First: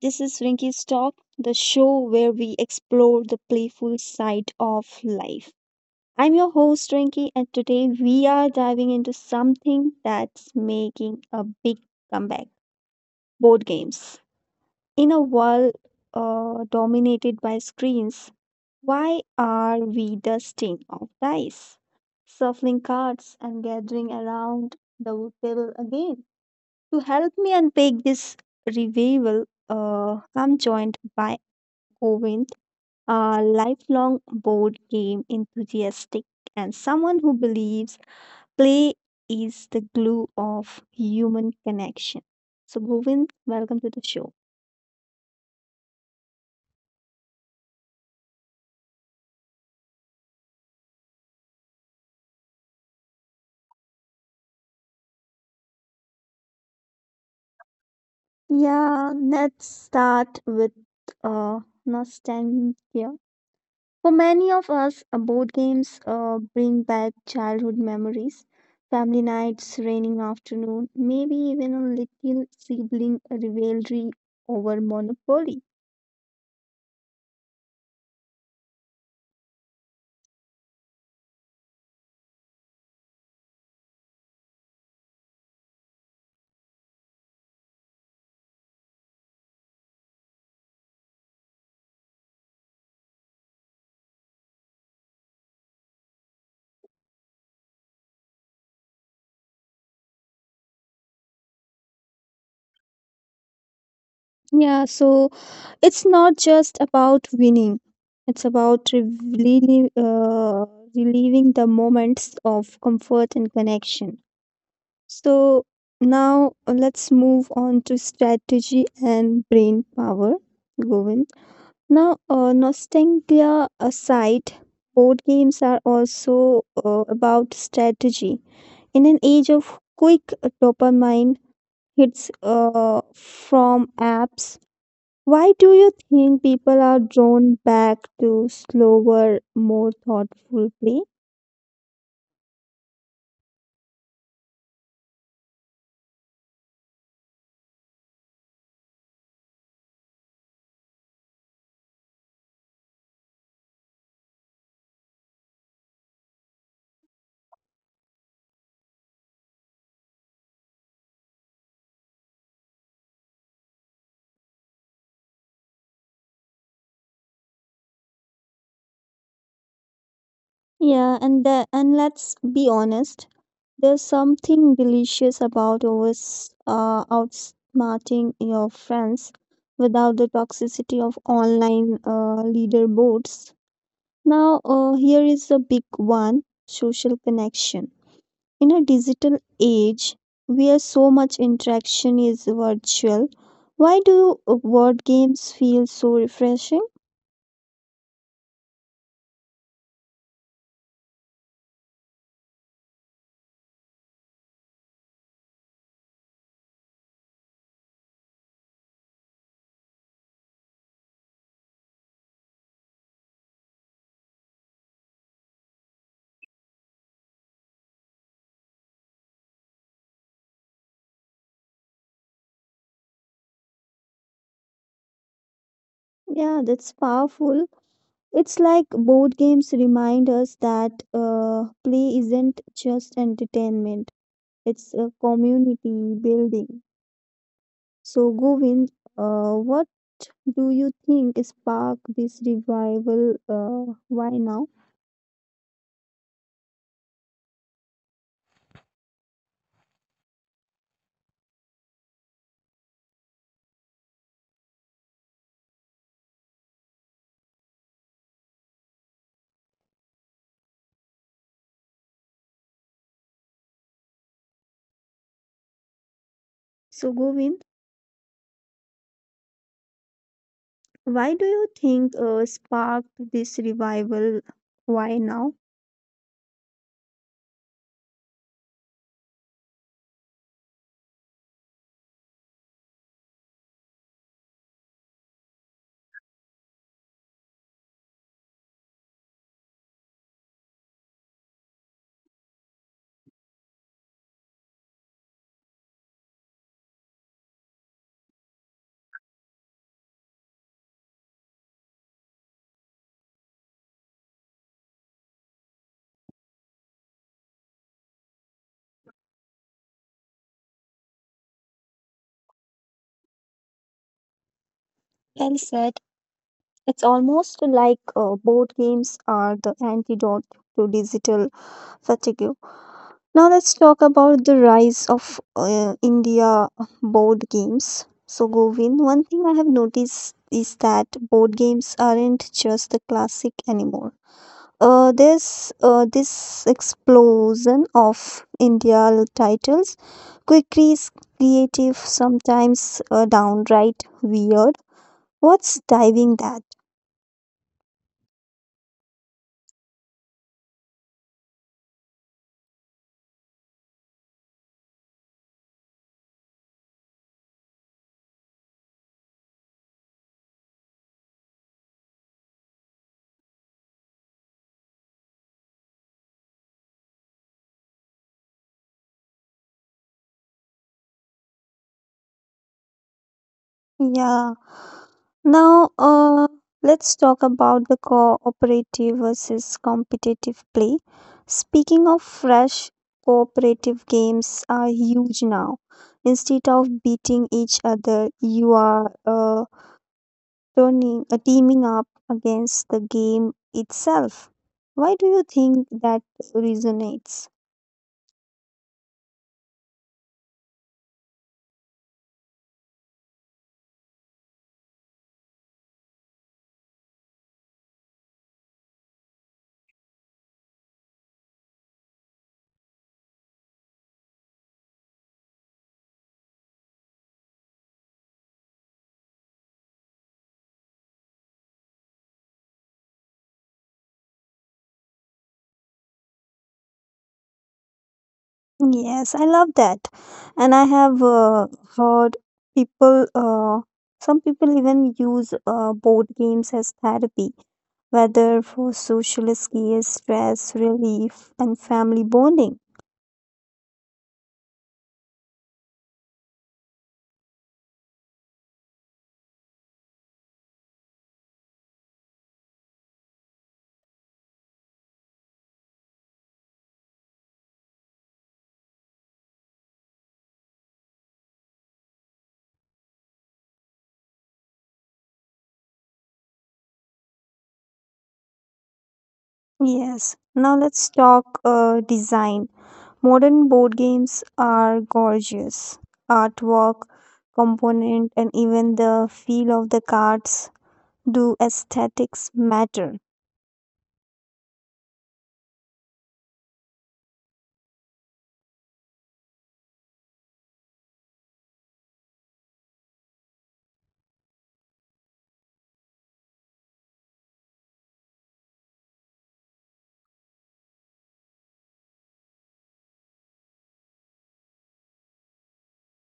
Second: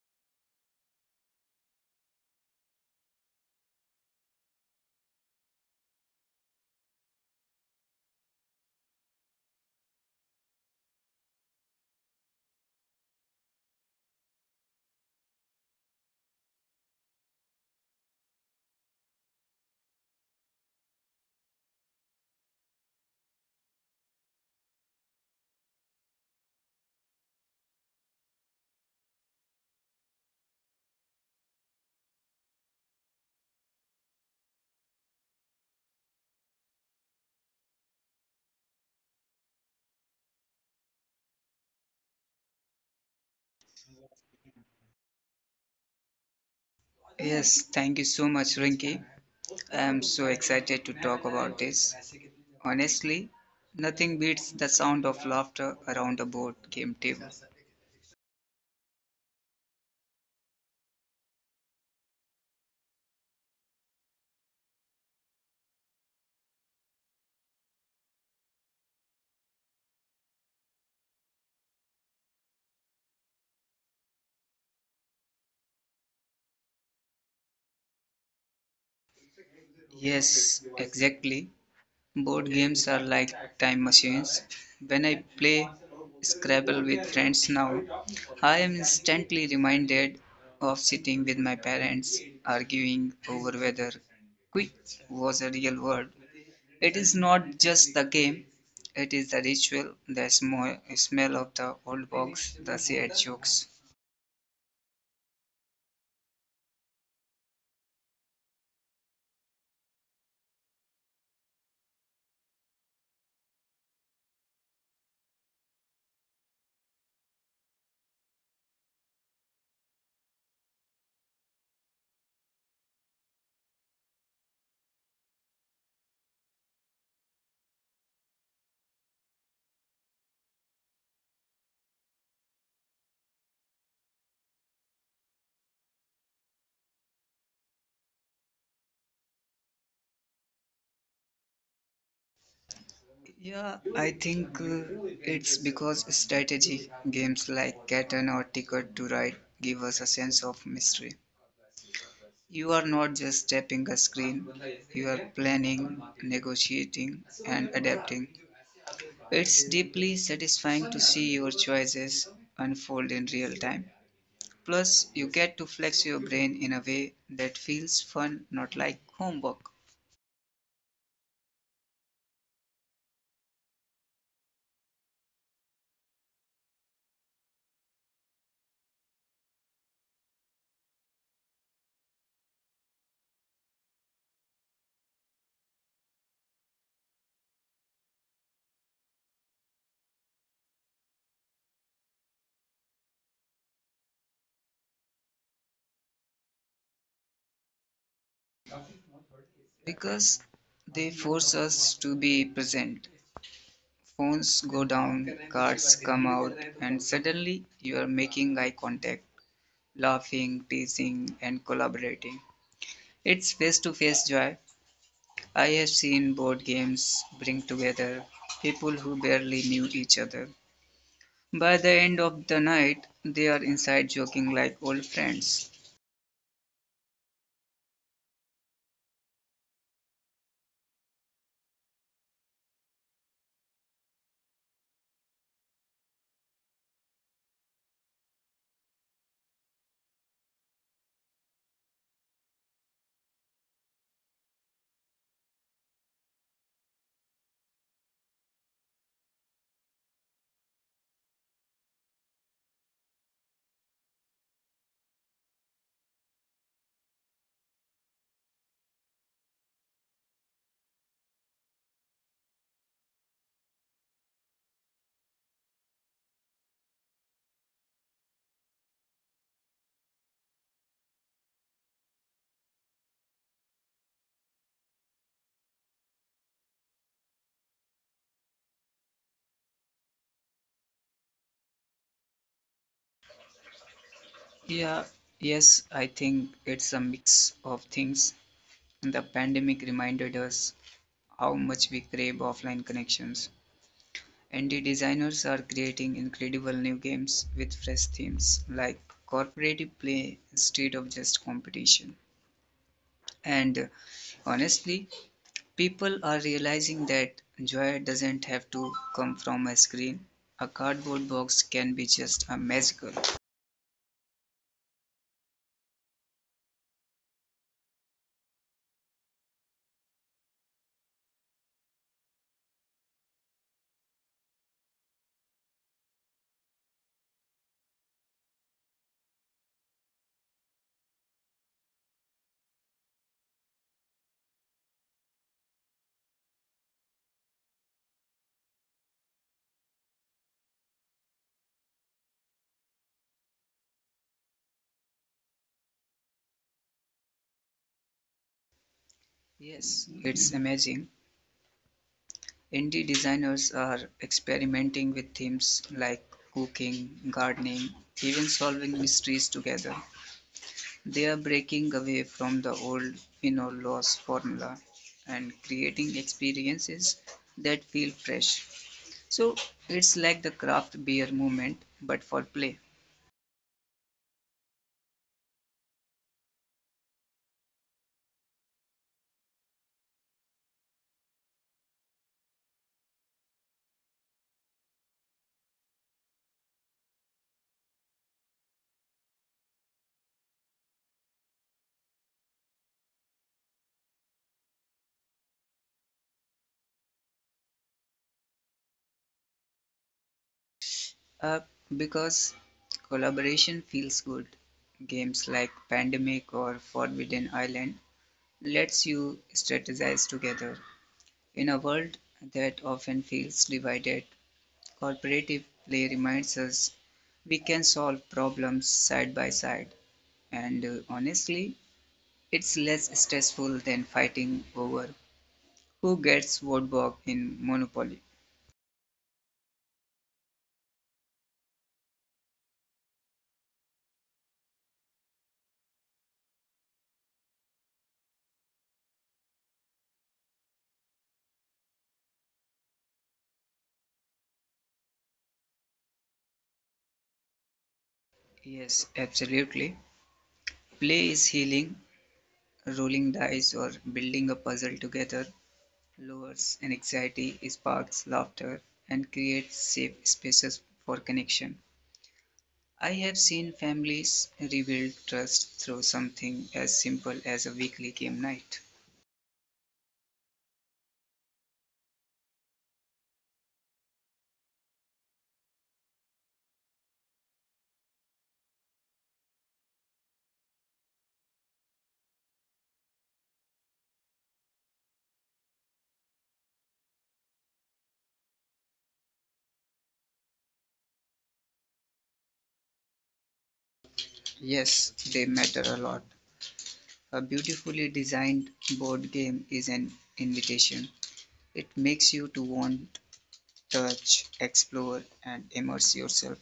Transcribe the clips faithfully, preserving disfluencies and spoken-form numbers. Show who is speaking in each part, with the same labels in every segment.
Speaker 1: This is Rinky's Talk, the show where we explore the playful side of life. I'm your host, Rinky, and today we are diving into something that's making a big comeback board games. In a world uh, dominated by screens, why are we dusting off dice, shuffling cards, and gathering around the table again? To help me unpack this revival, uh, I'm joined by Govind, a lifelong board game enthusiast and someone who believes play is the glue of human connection. So, Govind, welcome to the show.
Speaker 2: Yes, thank you so much, Rinki. I'm so excited to talk about this. Honestly, nothing beats the sound of laughter around a board game table.
Speaker 1: Yeah, let's start with uh, nostalgia. For many of us, uh, board games uh, bring back childhood memories, family nights, raining afternoon, maybe even a little sibling rivalry over Monopoly.
Speaker 2: Yes, exactly. Board games are like time machines. When I play Scrabble with friends now, I am instantly reminded of sitting with my parents arguing over whether quick was a real word. It is not just the game, it is the ritual, the sm- smell of the old box, the shared jokes.
Speaker 1: Yeah, so it's not just about winning, it's about relieving, uh, relieving the moments of comfort and connection. So now uh, let's move on to strategy and brain power, Govind. Now, uh, nostalgia aside, board games are also uh, about strategy. In an age of quick dopamine hits uh, from apps, why do you think people are drawn back to slower, more thoughtful play?
Speaker 2: Yeah, I think uh, it's because strategy games like Catan or Ticket to Ride give us a sense of mystery. You are not just tapping a screen, you are planning, negotiating, and adapting. It's deeply satisfying to see your choices unfold in real time. Plus, you get to flex your brain in a way that feels fun, not like homework.
Speaker 1: Yeah, and the, and let's be honest, there's something delicious about always uh, outsmarting your friends without the toxicity of online uh, leaderboards. Now, uh, here is a big one social connection. In a digital age where so much interaction is virtual, why do word games feel so refreshing?
Speaker 2: Because they force us to be present. Phones go down, cards come out, and suddenly you are making eye contact, laughing, teasing, and collaborating. It's face to face joy. I have seen board games bring together people who barely knew each other. By the end of the night, they are inside joking like old friends.
Speaker 1: Yeah, that's powerful. It's like board games remind us that uh, play isn't just entertainment. It's a community building. So, Govind, uh, what do you think sparked this revival? Uh, why now? So, Govind, why do you think uh, sparked this revival? Why now?
Speaker 2: Yeah, yes, I think it's a mix of things. The pandemic reminded us how much we crave offline connections. And the designers are creating incredible new games with fresh themes like cooperative play instead of just competition. And uh, Honestly, people are realizing that joy doesn't have to come from a screen. A cardboard box can be just a magical.
Speaker 1: Well said. It's almost like uh, board games are the antidote to digital fatigue. Now let's talk about the rise of uh, India board games. So Govin, one thing I have noticed is that board games aren't just the classic anymore. Uh, there's uh, this explosion of India titles, quickies, creative, sometimes uh, downright weird. What's driving that?
Speaker 2: Yes, it's amazing. Indie designers are experimenting with themes like cooking, gardening, even solving mysteries together. They are breaking away from the old win or loss formula and creating experiences that feel fresh. So it's like the craft beer movement, but for play.
Speaker 1: Yeah. Now, uh, let's talk about the cooperative versus competitive play. Speaking of fresh, cooperative games are huge now. Instead of beating each other, you are uh, turning, uh, teaming up against the game itself. Why do you think that resonates?
Speaker 2: Uh, because collaboration feels good. Games like Pandemic or Forbidden Island lets you strategize together. In a world that often feels divided, cooperative play reminds us we can solve problems side by side. And uh, Honestly, it's less stressful than fighting over who gets what bug in Monopoly.
Speaker 1: Yes, I love that. And I have uh, heard people, uh, some people even use uh, board games as therapy, whether for social escape, stress relief, and family bonding.
Speaker 2: Yes, absolutely. Play is healing. Rolling dice or building a puzzle together lowers anxiety, sparks laughter, and creates safe spaces for connection. I have seen families rebuild trust through something as simple as a weekly game night.
Speaker 1: Yes, now let's talk uh, design. Modern board games are gorgeous. Artwork, component, and even the feel of the cards do aesthetics matter.
Speaker 2: Yes, they matter a lot. A beautifully designed board game is an invitation. It makes you to want, touch, explore, and immerse yourself.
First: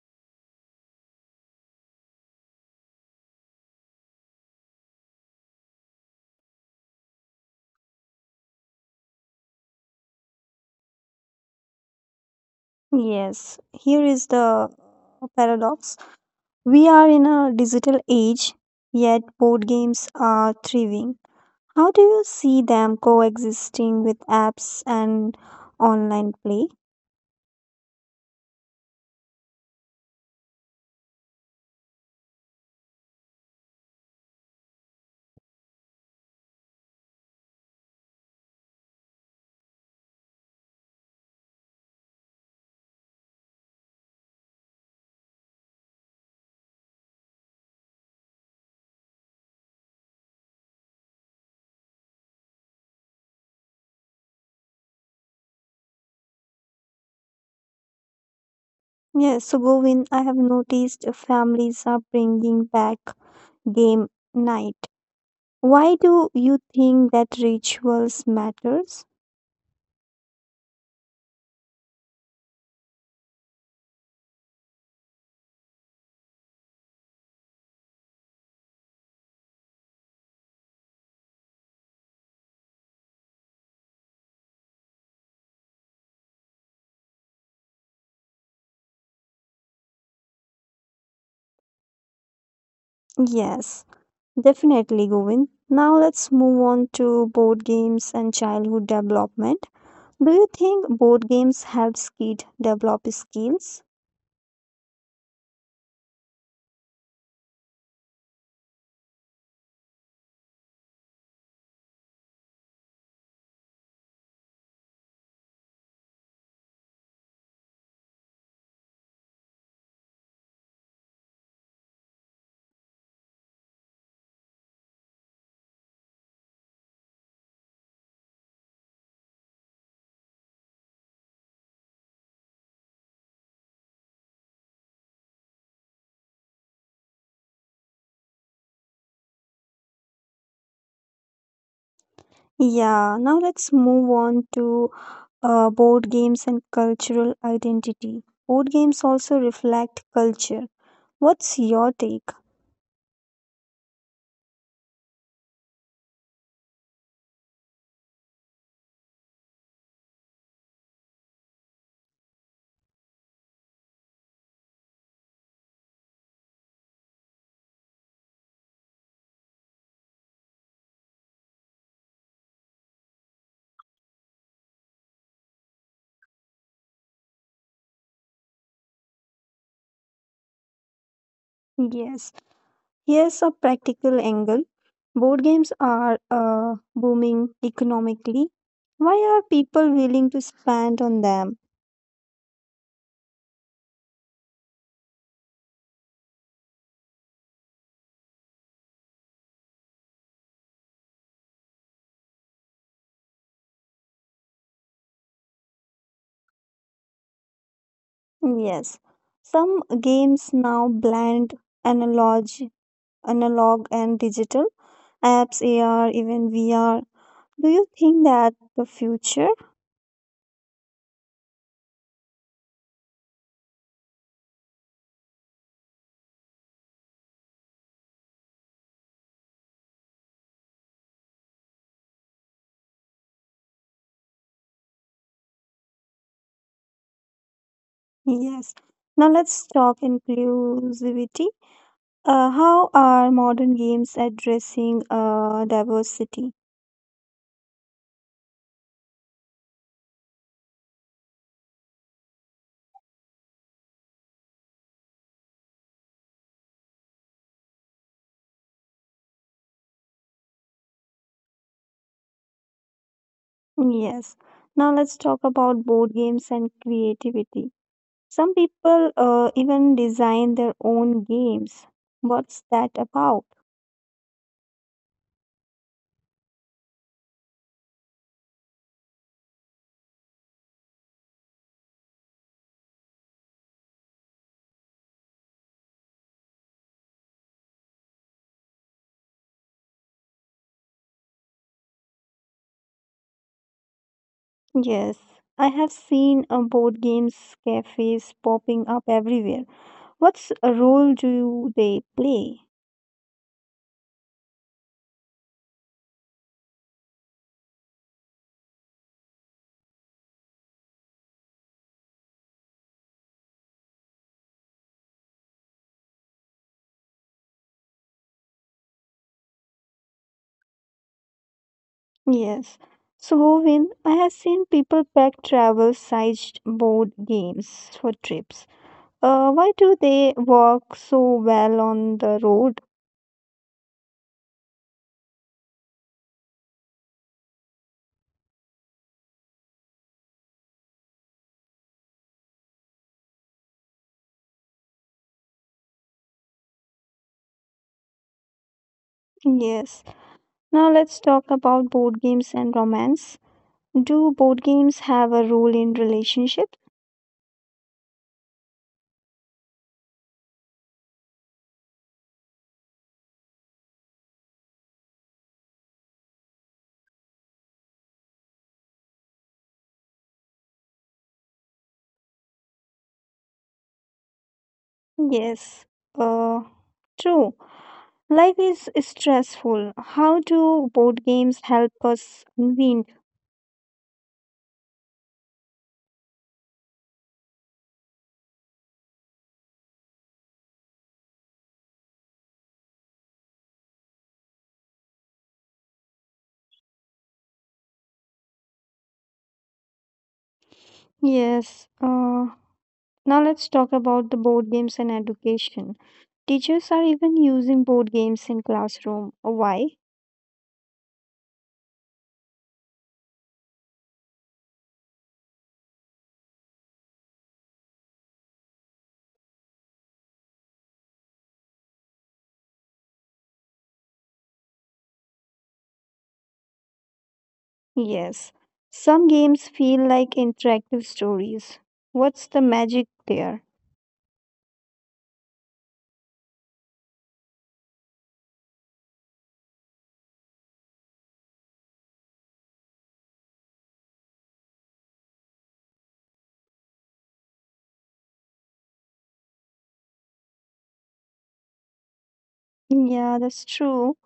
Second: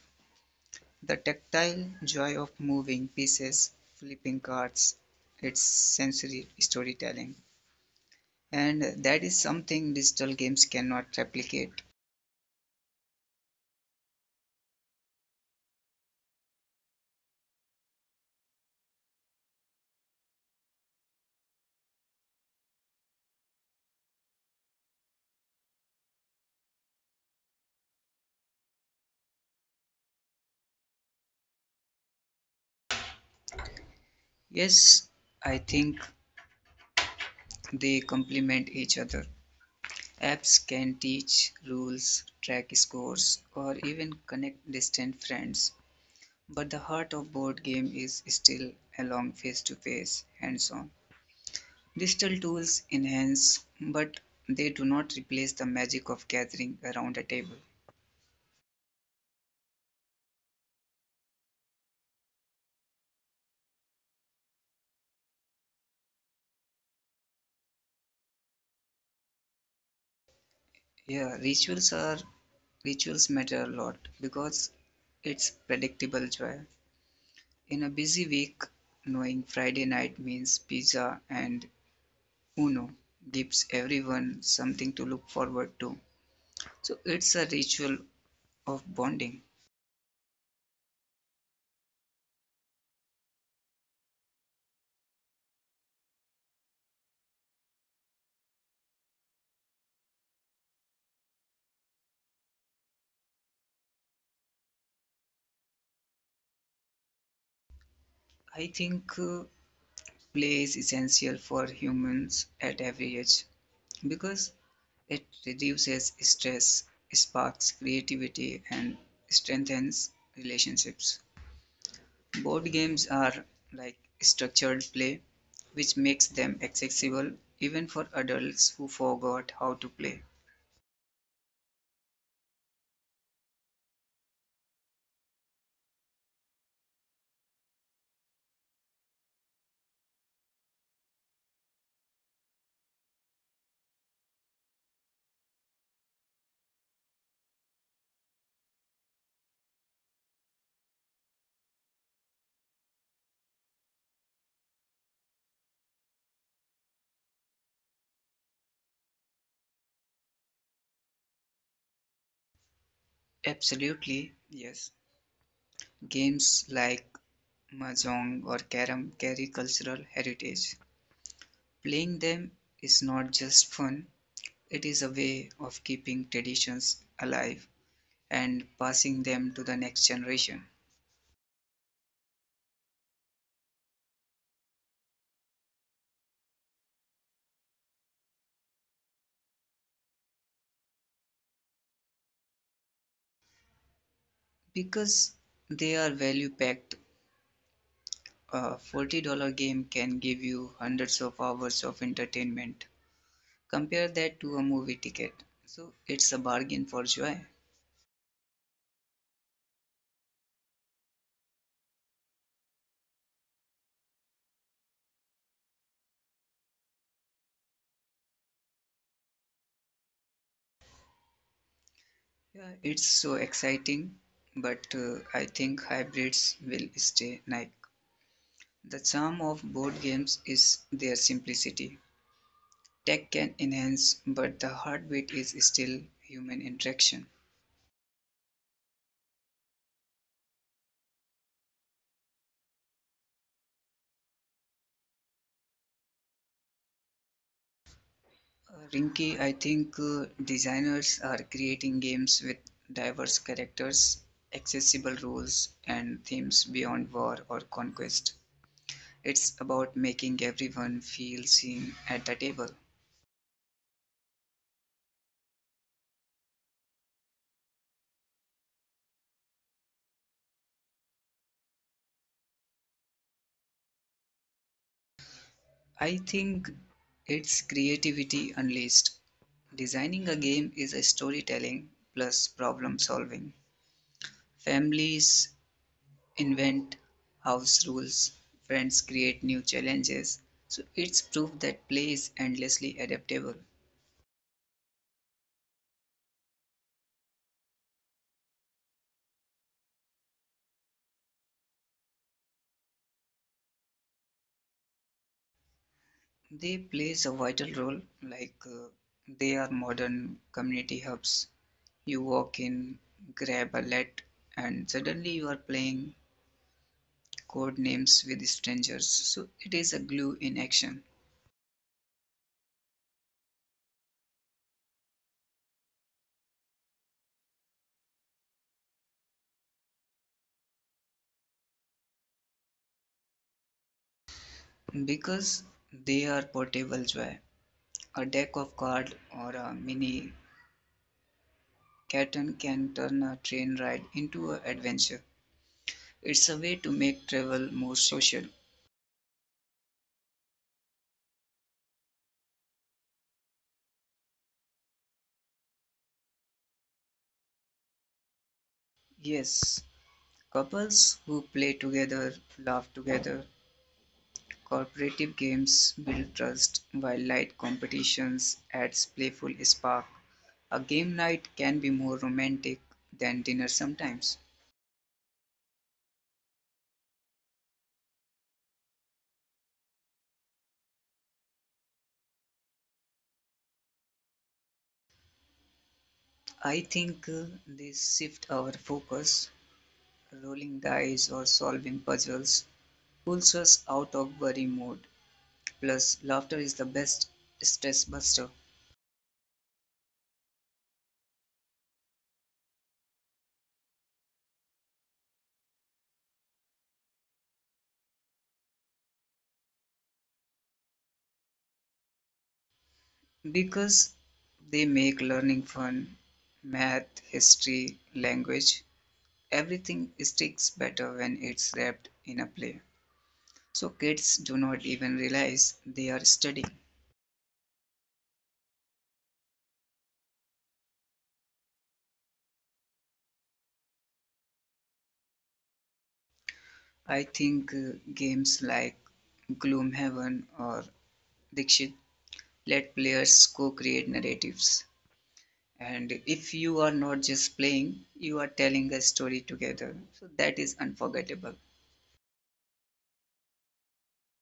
Speaker 2: The tactile joy of moving pieces, flipping cards, it's sensory storytelling. And that is something digital games cannot replicate.
Speaker 1: Yes, here is the paradox. We are in a digital age, yet board games are thriving. How do you see them coexisting with apps and online play?
Speaker 2: Yes, I think they complement each other. Apps can teach rules, track scores, or even connect distant friends. But the heart of board game is still along face-to-face, hands-on. Digital tools enhance, but they do not replace the magic of gathering around a table.
Speaker 1: Yes, so Govind, I have noticed families are bringing back game night. Why do you think that rituals matters?
Speaker 2: Yeah, rituals are rituals matter a lot because it's predictable joy. In a busy week, knowing Friday night means pizza and Uno gives everyone something to look forward to. So it's a ritual of bonding.
Speaker 1: Yes, definitely, Govind. Now let's move on to board games and childhood development. Do you think board games help kids develop skills?
Speaker 2: I think uh, Play is essential for humans at every age because it reduces stress, sparks creativity, and strengthens relationships. Board games are like structured play, which makes them accessible even for adults who forgot how to play.
Speaker 1: Yeah, now let's move on to uh, board games and cultural identity. Board games also reflect culture. What's your take?
Speaker 2: Absolutely, yes. Games like mahjong or carom carry cultural heritage. Playing them is not just fun, it is a way of keeping traditions alive and passing them to the next generation.
Speaker 1: Yes, here's a practical angle. Board games are uh, booming economically. Why are people willing to spend on them?
Speaker 2: Because they are value packed, a forty dollars game can give you hundreds of hours of entertainment. Compare that to a movie ticket. So it's a bargain for joy.
Speaker 1: Yes, some games now blend analog analog and digital, apps, A R, even V R. Do you think that the future?
Speaker 2: Yeah, it's so exciting, but uh, I think hybrids will stay. Like the charm of board games is their simplicity. Tech can enhance, but the heartbeat is still human interaction.
Speaker 1: Yes. Now let's talk inclusivity. Uh, how are modern games addressing uh, diversity?
Speaker 2: Uh, Rinky, I think uh, designers are creating games with diverse characters, accessible rules, and themes beyond war or conquest. It's about making everyone feel seen at the table.
Speaker 1: Yes. Now let's talk about board games and creativity. Some people uh, even design their own games. What's that about?
Speaker 2: I think it's creativity unleashed. Designing a game is a storytelling plus problem solving. Families invent house rules, friends create new challenges. So it's proof that play is endlessly adaptable.
Speaker 1: Yes. I have seen uh, board games cafes popping up everywhere. What's a role do they play?
Speaker 2: They plays a vital role, like uh, they are modern community hubs. You walk in, grab a let, and suddenly you are playing code names with strangers. So it is a glue in action.
Speaker 1: Yes. So, Govind, I have seen people pack travel sized board games for trips. Uh, why do they work so well on the road?
Speaker 2: Because they are portable joy. A deck of cards or a mini Catan can turn a train ride into an adventure. It's a way to make travel more social.
Speaker 1: Yes. Now, let's talk about board games and romance. Do board games have a role in relationships?
Speaker 2: Yes, couples who play together, laugh together. Cooperative games build trust, while light competitions adds playful spark. A game night can be more romantic than dinner sometimes.
Speaker 1: Yes, uh, true. Life is stressful. How do board games help us unwind?
Speaker 2: I think uh, they shift our focus. Rolling dice or solving puzzles pulls us out of worry mode. Plus, laughter is the best stress buster
Speaker 1: Yes, uh, now let's talk about the board games and education. Teachers are even using board games in classroom. Why?
Speaker 2: because they make learning fun. Math, history, language, everything sticks better when it's wrapped in a play. So, kids do not even realize they are studying.
Speaker 1: Yes, some games feel like interactive stories. What's the magic there?
Speaker 2: I think uh, games like Gloomhaven or Dixit let players co create narratives. And if you are not just playing, you are telling a story together. So that is unforgettable.
Speaker 1: Yeah, that's true.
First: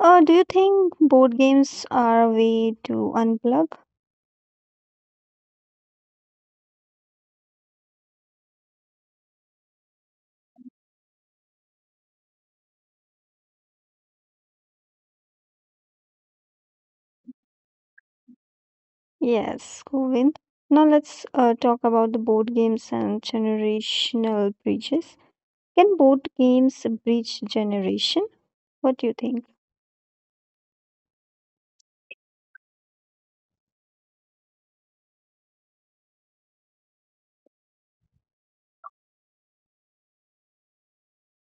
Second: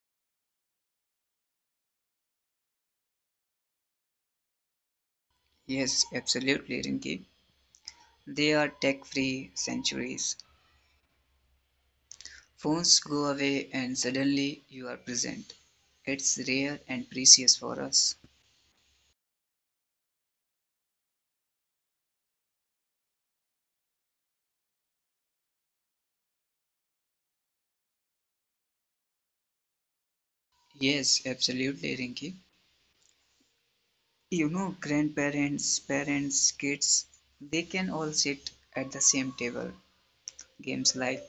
Speaker 1: Uh, do you think board games are a way to unplug?
Speaker 2: Yes, absolutely, Rinki. They are tech free centuries. Phones go away and suddenly you are present. It's rare and precious for us.
Speaker 1: Yes, Govind. Now let's uh, talk about the board games and generational bridges. Can board games bridge generation? What do you think?
Speaker 2: Yes, absolutely, Rinki. You know, grandparents, parents, kids, they can all sit at the same table. Games like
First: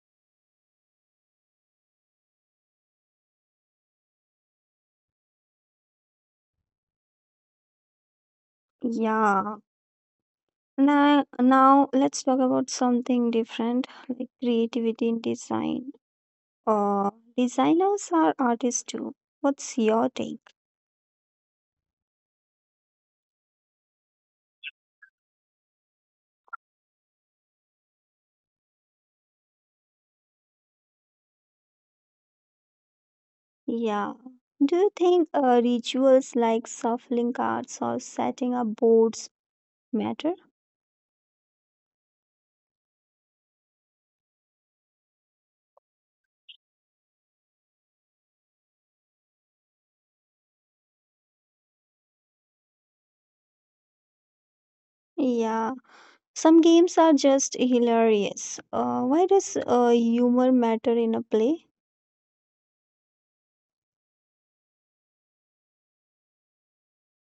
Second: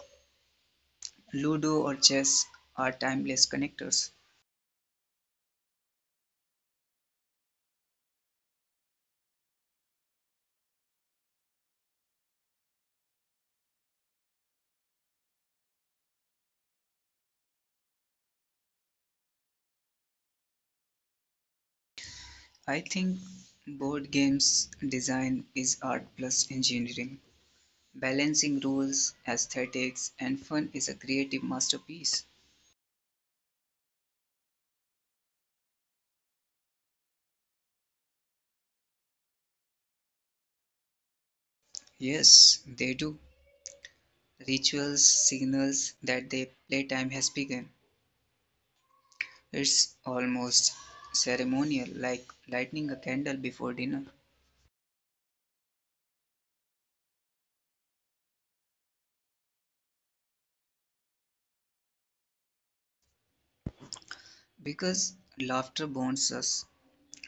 Speaker 2: Ludo or chess are timeless connectors.
Speaker 1: Yeah. Now, now let's talk about something different, like creativity in design. Uh, Designers are artists too. What's your take?
Speaker 2: I think board games design is art plus engineering. Balancing rules, aesthetics, and fun is a creative masterpiece.
Speaker 1: Yeah. Do you think uh, rituals like shuffling cards or setting up boards matter?
Speaker 2: Yes, they do. Rituals signals that their playtime has begun. It's almost ceremonial, like lighting a candle before dinner.
Speaker 1: Yeah. Some games are just hilarious. Uh, why does uh, humor matter in a play?
Speaker 2: Because laughter bonds us.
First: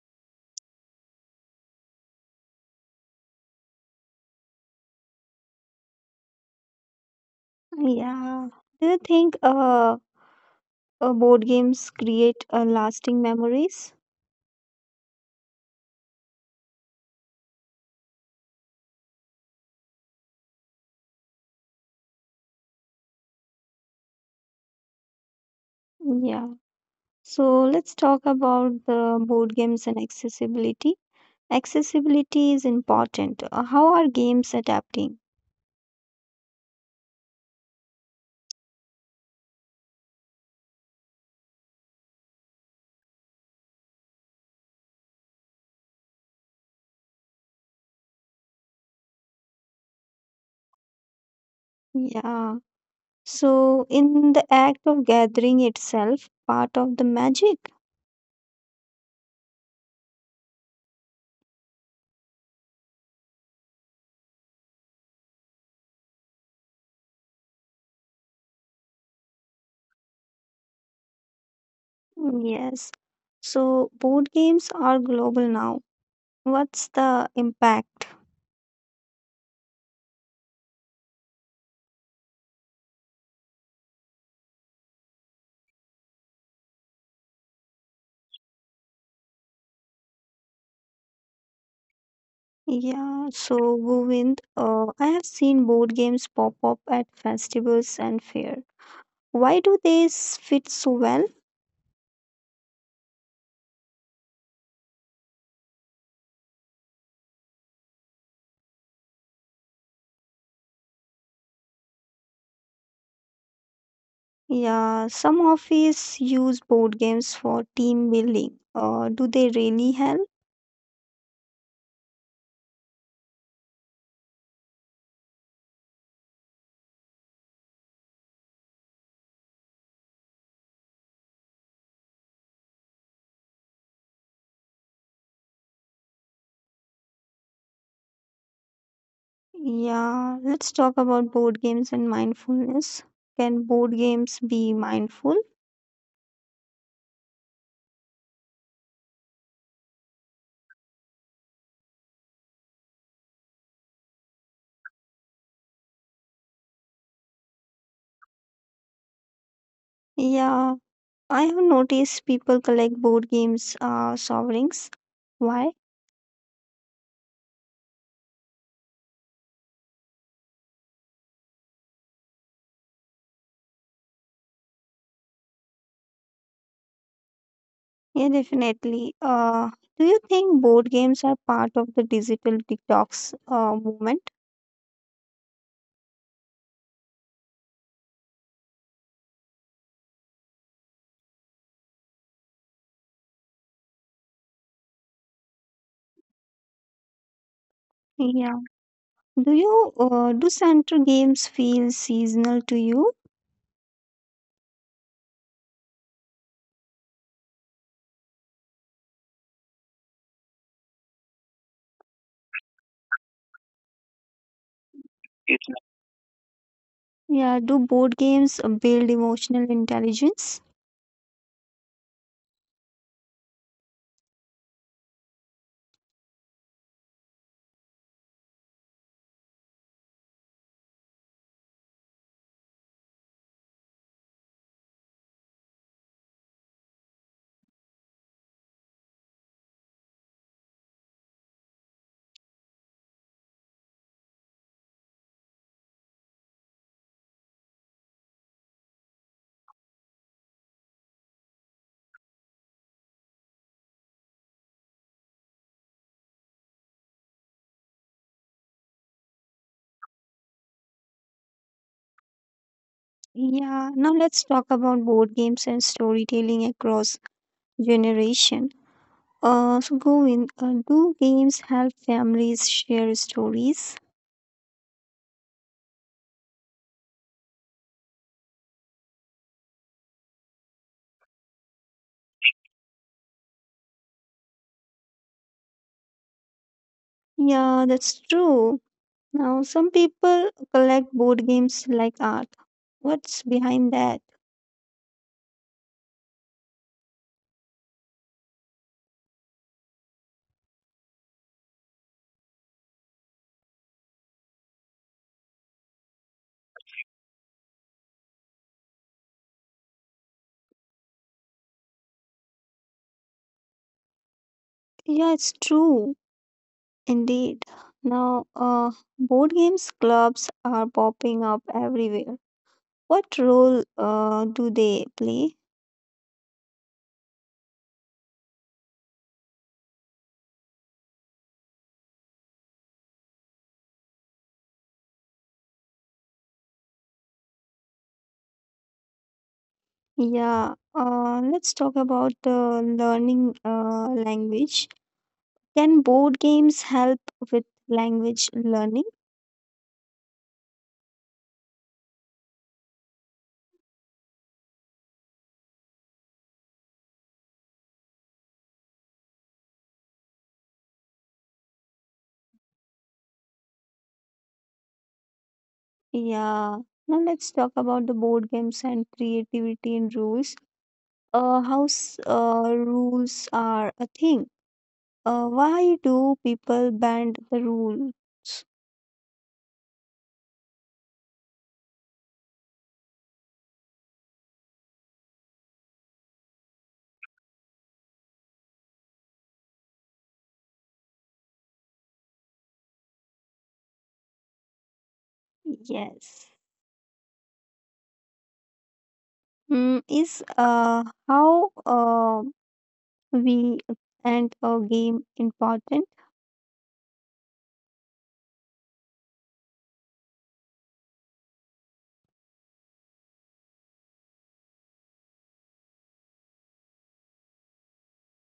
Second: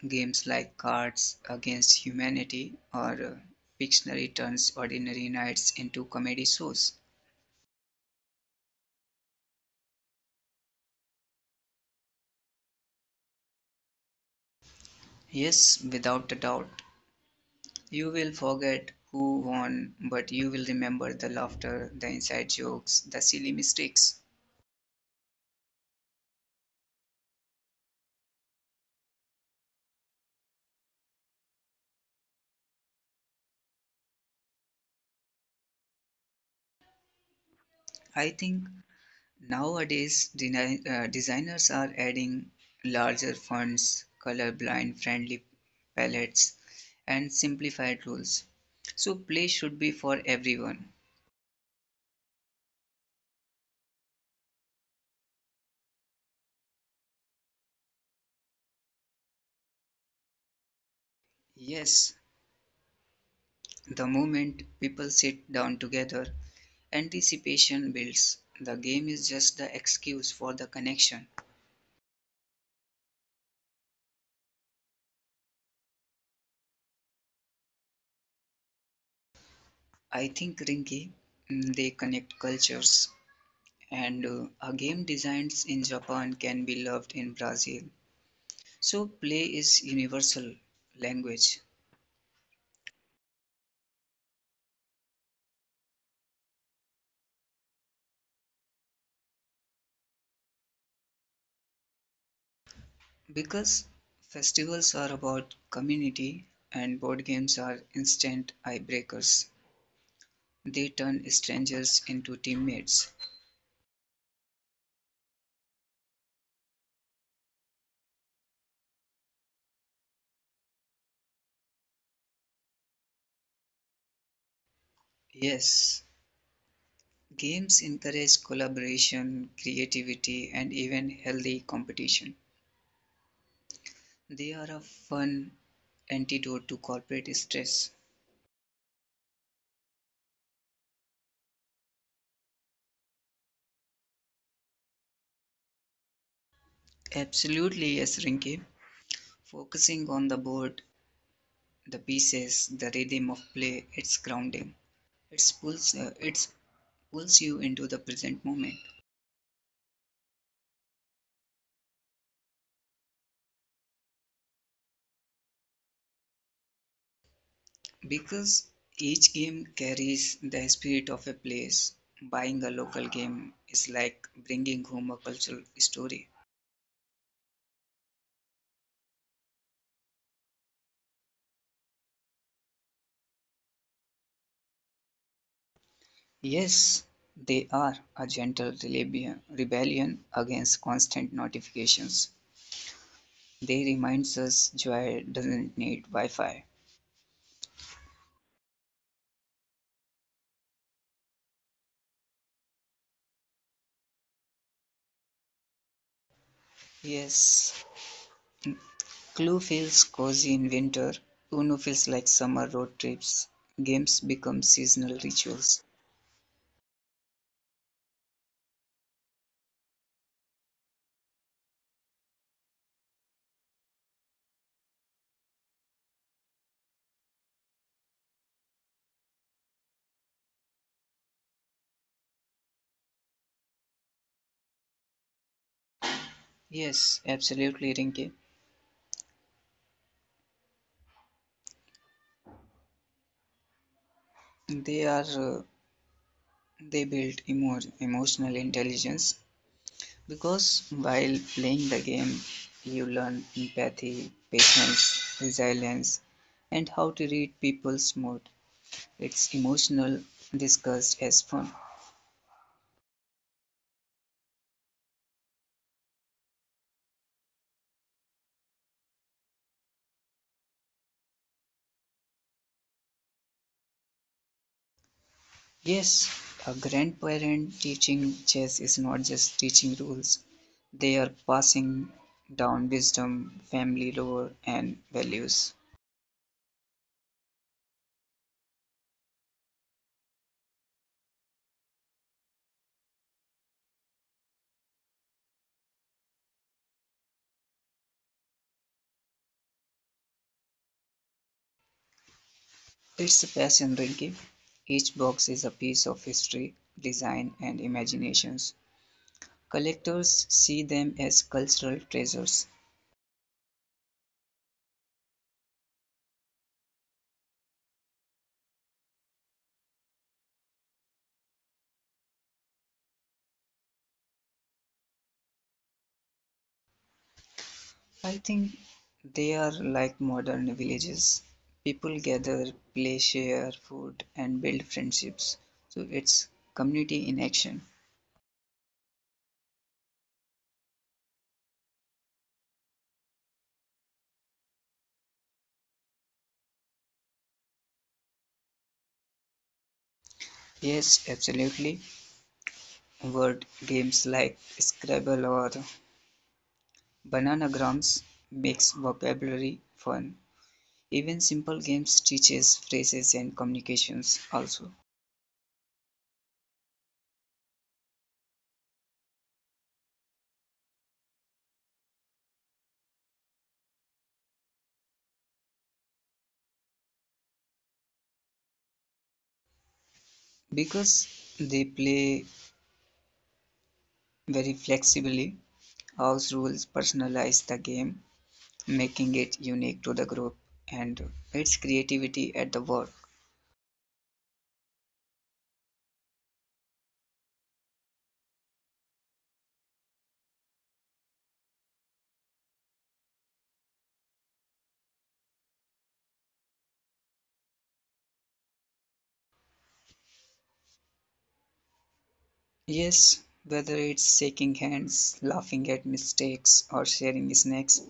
Speaker 2: Games like Cards Against Humanity or uh, Pictionary turns ordinary nights into comedy shows.
Speaker 1: Yeah. Do you think uh, uh, board games create uh, lasting memories?
Speaker 2: Yes, without a doubt. You will forget who won, but you will remember the laughter, the inside jokes, the silly mistakes.
Speaker 1: Yeah. So let's talk about the board games and accessibility. Accessibility is important. Uh, How are games adapting?
Speaker 2: I think nowadays deni- uh, designers are adding larger fonts, colorblind friendly palettes, and simplified rules. So play should be for everyone.
Speaker 1: Yeah. So, in the act of gathering itself, part of the magic?
Speaker 2: Yes, the moment people sit down together, anticipation builds. The game is just the excuse for the connection.
Speaker 1: Hmm, yes. So, board games are global now. What's the impact?
Speaker 2: I think Rinki, mm, they connect cultures, and uh, a game designed in Japan can be loved in Brazil. So, play is universal language
Speaker 1: Yeah, so Govind, uh, I have seen board games pop up at festivals and fair. Why do they s- fit so well?
Speaker 2: because festivals are about community and board games are instant icebreakers. They turn strangers into teammates.
Speaker 1: Yeah, some offices use board games for team building. Uh, do they really help?
Speaker 2: Yes, games encourage collaboration, creativity, and even healthy competition. They are a fun antidote to corporate stress.
Speaker 1: Yeah, let's talk about board games and mindfulness. Can board games be mindful?
Speaker 2: Absolutely, yes, Rinki. Focusing on the board, the pieces, the rhythm of play, it's grounding. It pulls, uh, it's pulls you into the present moment
Speaker 1: Yeah, I have noticed people collect board games uh, sovereigns. Why?
Speaker 2: because each game carries the spirit of a place. Buying a local game is like bringing home a cultural story.
Speaker 1: Yeah, definitely. Uh, do you think board games are part of the digital detox uh, movement?
Speaker 2: Yes, they are a gentle rebellion rebellion against constant notifications. They reminds us joy doesn't need Wi-Fi.
Speaker 1: Yeah. Do you uh, do center games feel seasonal to you?
Speaker 2: Yes, Clue feels cozy in winter. Uno feels like summer road trips. Games become seasonal
Speaker 1: It's
Speaker 2: rituals.
Speaker 1: yeah. Do board games uh, build emotional intelligence?
Speaker 2: Yes, absolutely, Rinke. They are uh, they build emo- emotional intelligence because while playing the game, you learn empathy, patience, resilience, and how to read people's mood. It's emotional discussed as fun.
Speaker 1: Yeah, now let's talk about board games and storytelling across generation. Uh, so Govind, uh, do games help families share stories?
Speaker 2: Yes, a grandparent teaching chess is not just teaching rules, they are passing down wisdom, family lore, and values.
Speaker 1: Yeah, that's true. Now, some people collect board games like art. What's behind that?
Speaker 2: It's a passion, Rinky. Each box is a piece of history, design, and imaginations. Collectors see them as cultural treasures.
Speaker 1: Yeah, it's true, indeed. Now, uh, board games clubs are popping up everywhere. What role uh, do they play?
Speaker 2: I think they are like modern villages. People gather, play, share food, and build friendships. So it's community in action.
Speaker 1: Yeah, uh, let's talk about uh, learning uh, language. Can board games help with language learning?
Speaker 2: Yes, absolutely. Word games like Scrabble or Bananagrams makes vocabulary fun. Even simple games teaches phrases and communications also.
Speaker 1: Yeah, now let's talk about the board games and creativity in rules. Uh, how s- uh, rules are a thing. Uh, why do people bend the rules?
Speaker 2: Because they play very flexibly, house rules personalize the game, making it unique to the group and its creativity at the work.
Speaker 1: Yes. Mm, is uh, how uh, we and a game important?
Speaker 2: Yes, whether it's shaking hands, laughing at mistakes, or sharing snacks,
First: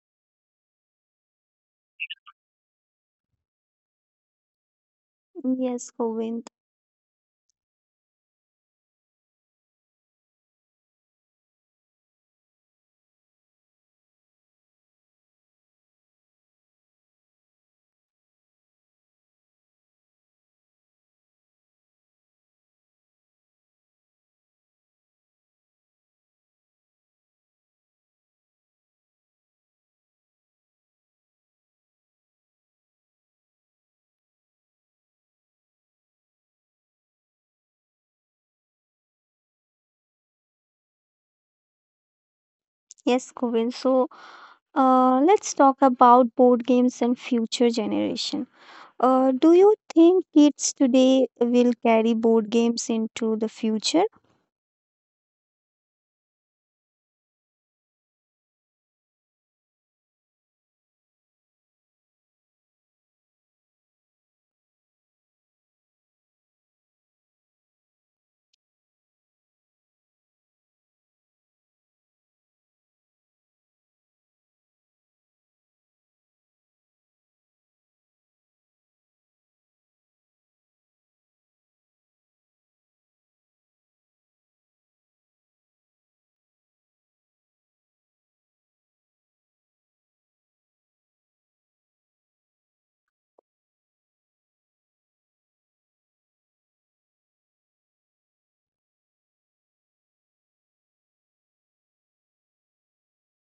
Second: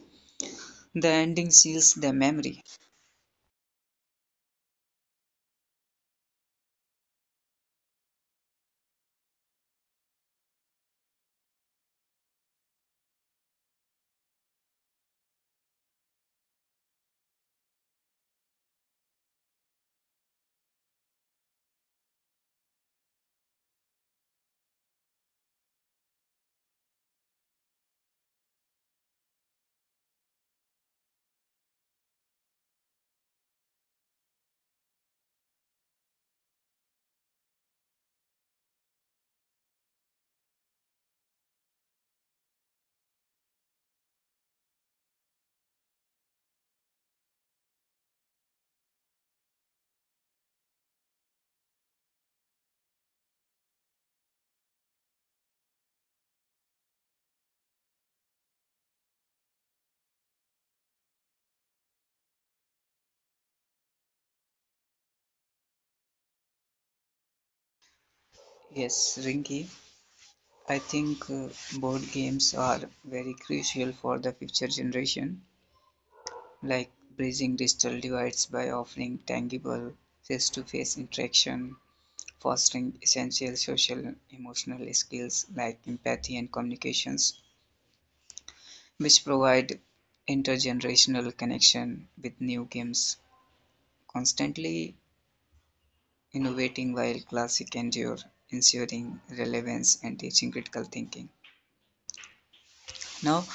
Speaker 2: the ending seals the memory.
Speaker 1: Yes, Govind. Yes, Govind. So Uh, let's talk about board games and future generation. Uh, do you think kids today will carry board games into the future?
Speaker 2: Yes, Rinki. I think uh, board games are very crucial for the future generation, like bridging digital divides by offering tangible face-to-face interaction, fostering essential social and emotional skills like empathy and communications, which provide intergenerational connection with new games, constantly innovating while classic endure, ensuring relevance and teaching critical thinking. Now,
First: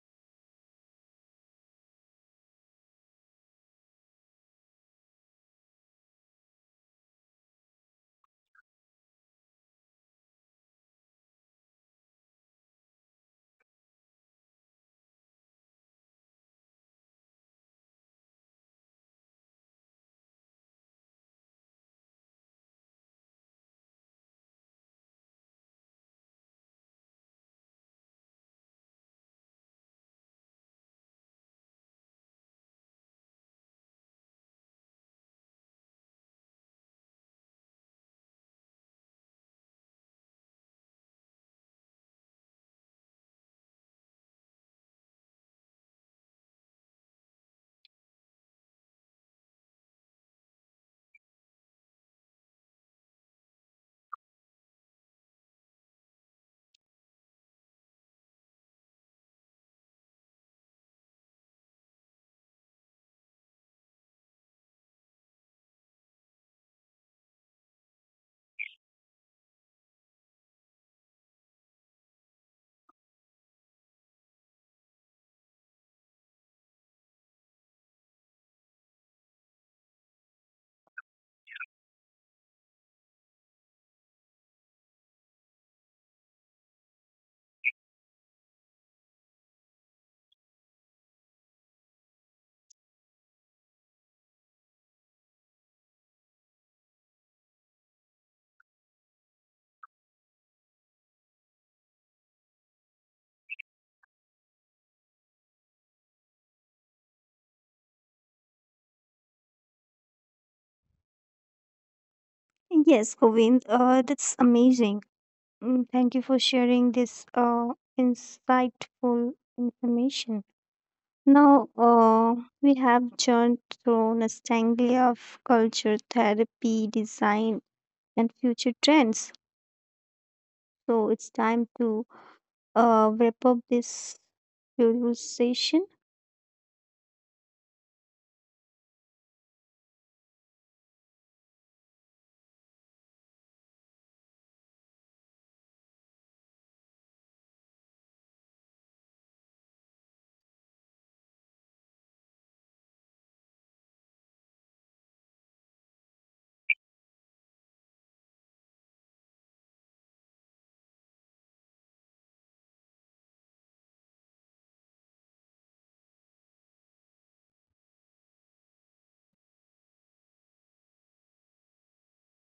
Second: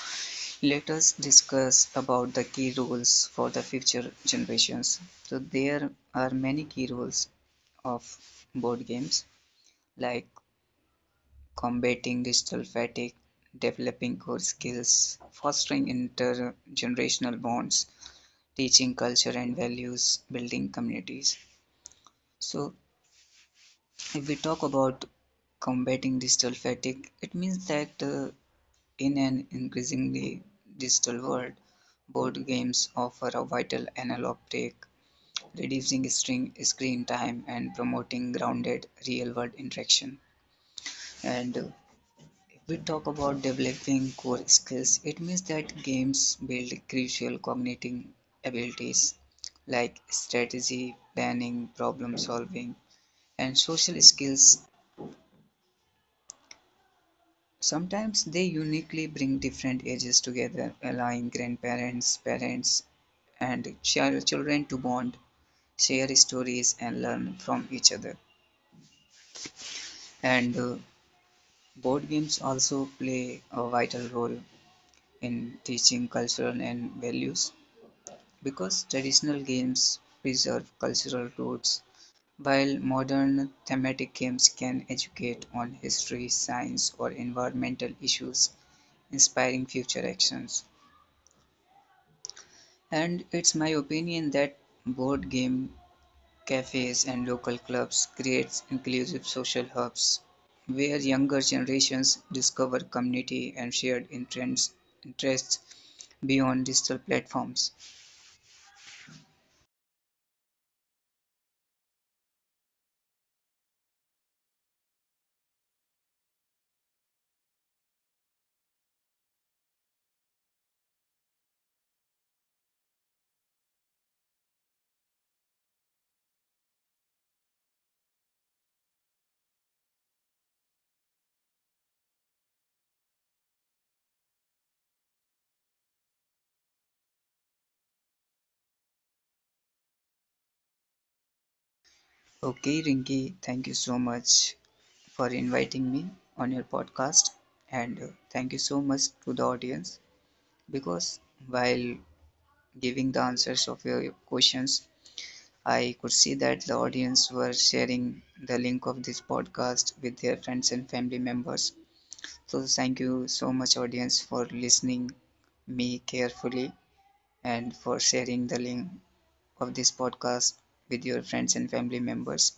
Speaker 2: let us discuss about the key roles for the future generations. So there are many key roles of board games like combating digital fatigue, developing core skills, fostering intergenerational bonds, teaching culture and values, building communities. So if we talk about combating digital fatigue, it means that uh, In an increasingly digital world, board games offer a vital analog break, reducing string, screen time and promoting grounded real-world interaction. And uh, If we talk about developing core skills, it means that games build crucial cognitive abilities like strategy, planning, problem solving, and social skills. Sometimes they uniquely bring different ages together, allowing grandparents, parents, and chil- children to bond, share stories, and learn from each other. And uh, Board games also play a vital role in teaching cultural and values because traditional games preserve cultural roots, while modern thematic games can educate on history, science, or environmental issues, inspiring future actions. And it's my opinion that board game cafes and local clubs creates inclusive social hubs where younger generations discover community and shared interests interests beyond digital platforms.
Speaker 1: Yes, Govind, uh, that's amazing. Mm, thank you for sharing this uh, insightful information. Now, uh, we have churned through a Nastanglia of culture, therapy, design, and future trends. So it's time to uh, wrap up this conversation.
Speaker 2: Okay, Rinki, thank you so much for inviting me on your podcast and uh, thank you so much to the audience because while giving the answers of your questions I could see that the audience were sharing the link of this podcast with their friends and family members. So thank you so much audience for listening me carefully and for sharing the link of this podcast with your friends and family members.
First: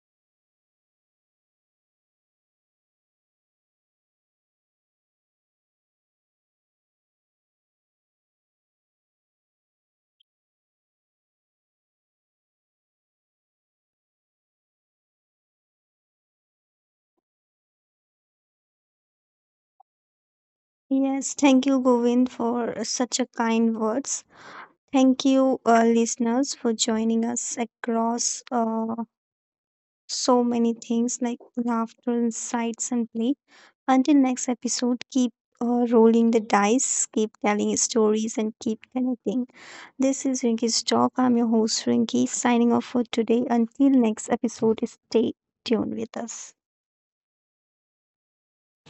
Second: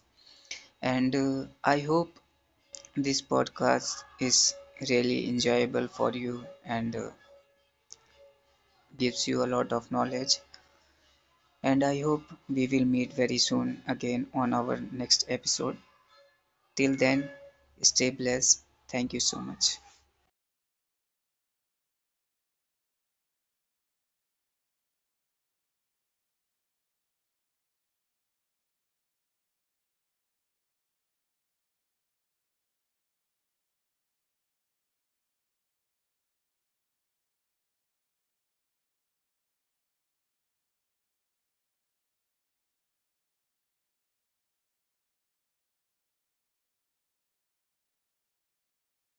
Speaker 2: And uh, I hope this podcast is really enjoyable for you and uh, gives you a lot of knowledge. And I hope we will meet very soon again on our next episode. Till then, stay blessed. Thank you so much.
Speaker 1: Yes, thank you, Govind, for such a kind words. Thank you, uh, listeners, for joining us across uh, so many things like laughter, insights, and play. Until next episode, keep uh, rolling the dice, keep telling stories, and keep connecting. This is Rinky's Talk. I'm your host, Rinky, signing off for today. Until next episode, stay tuned with us.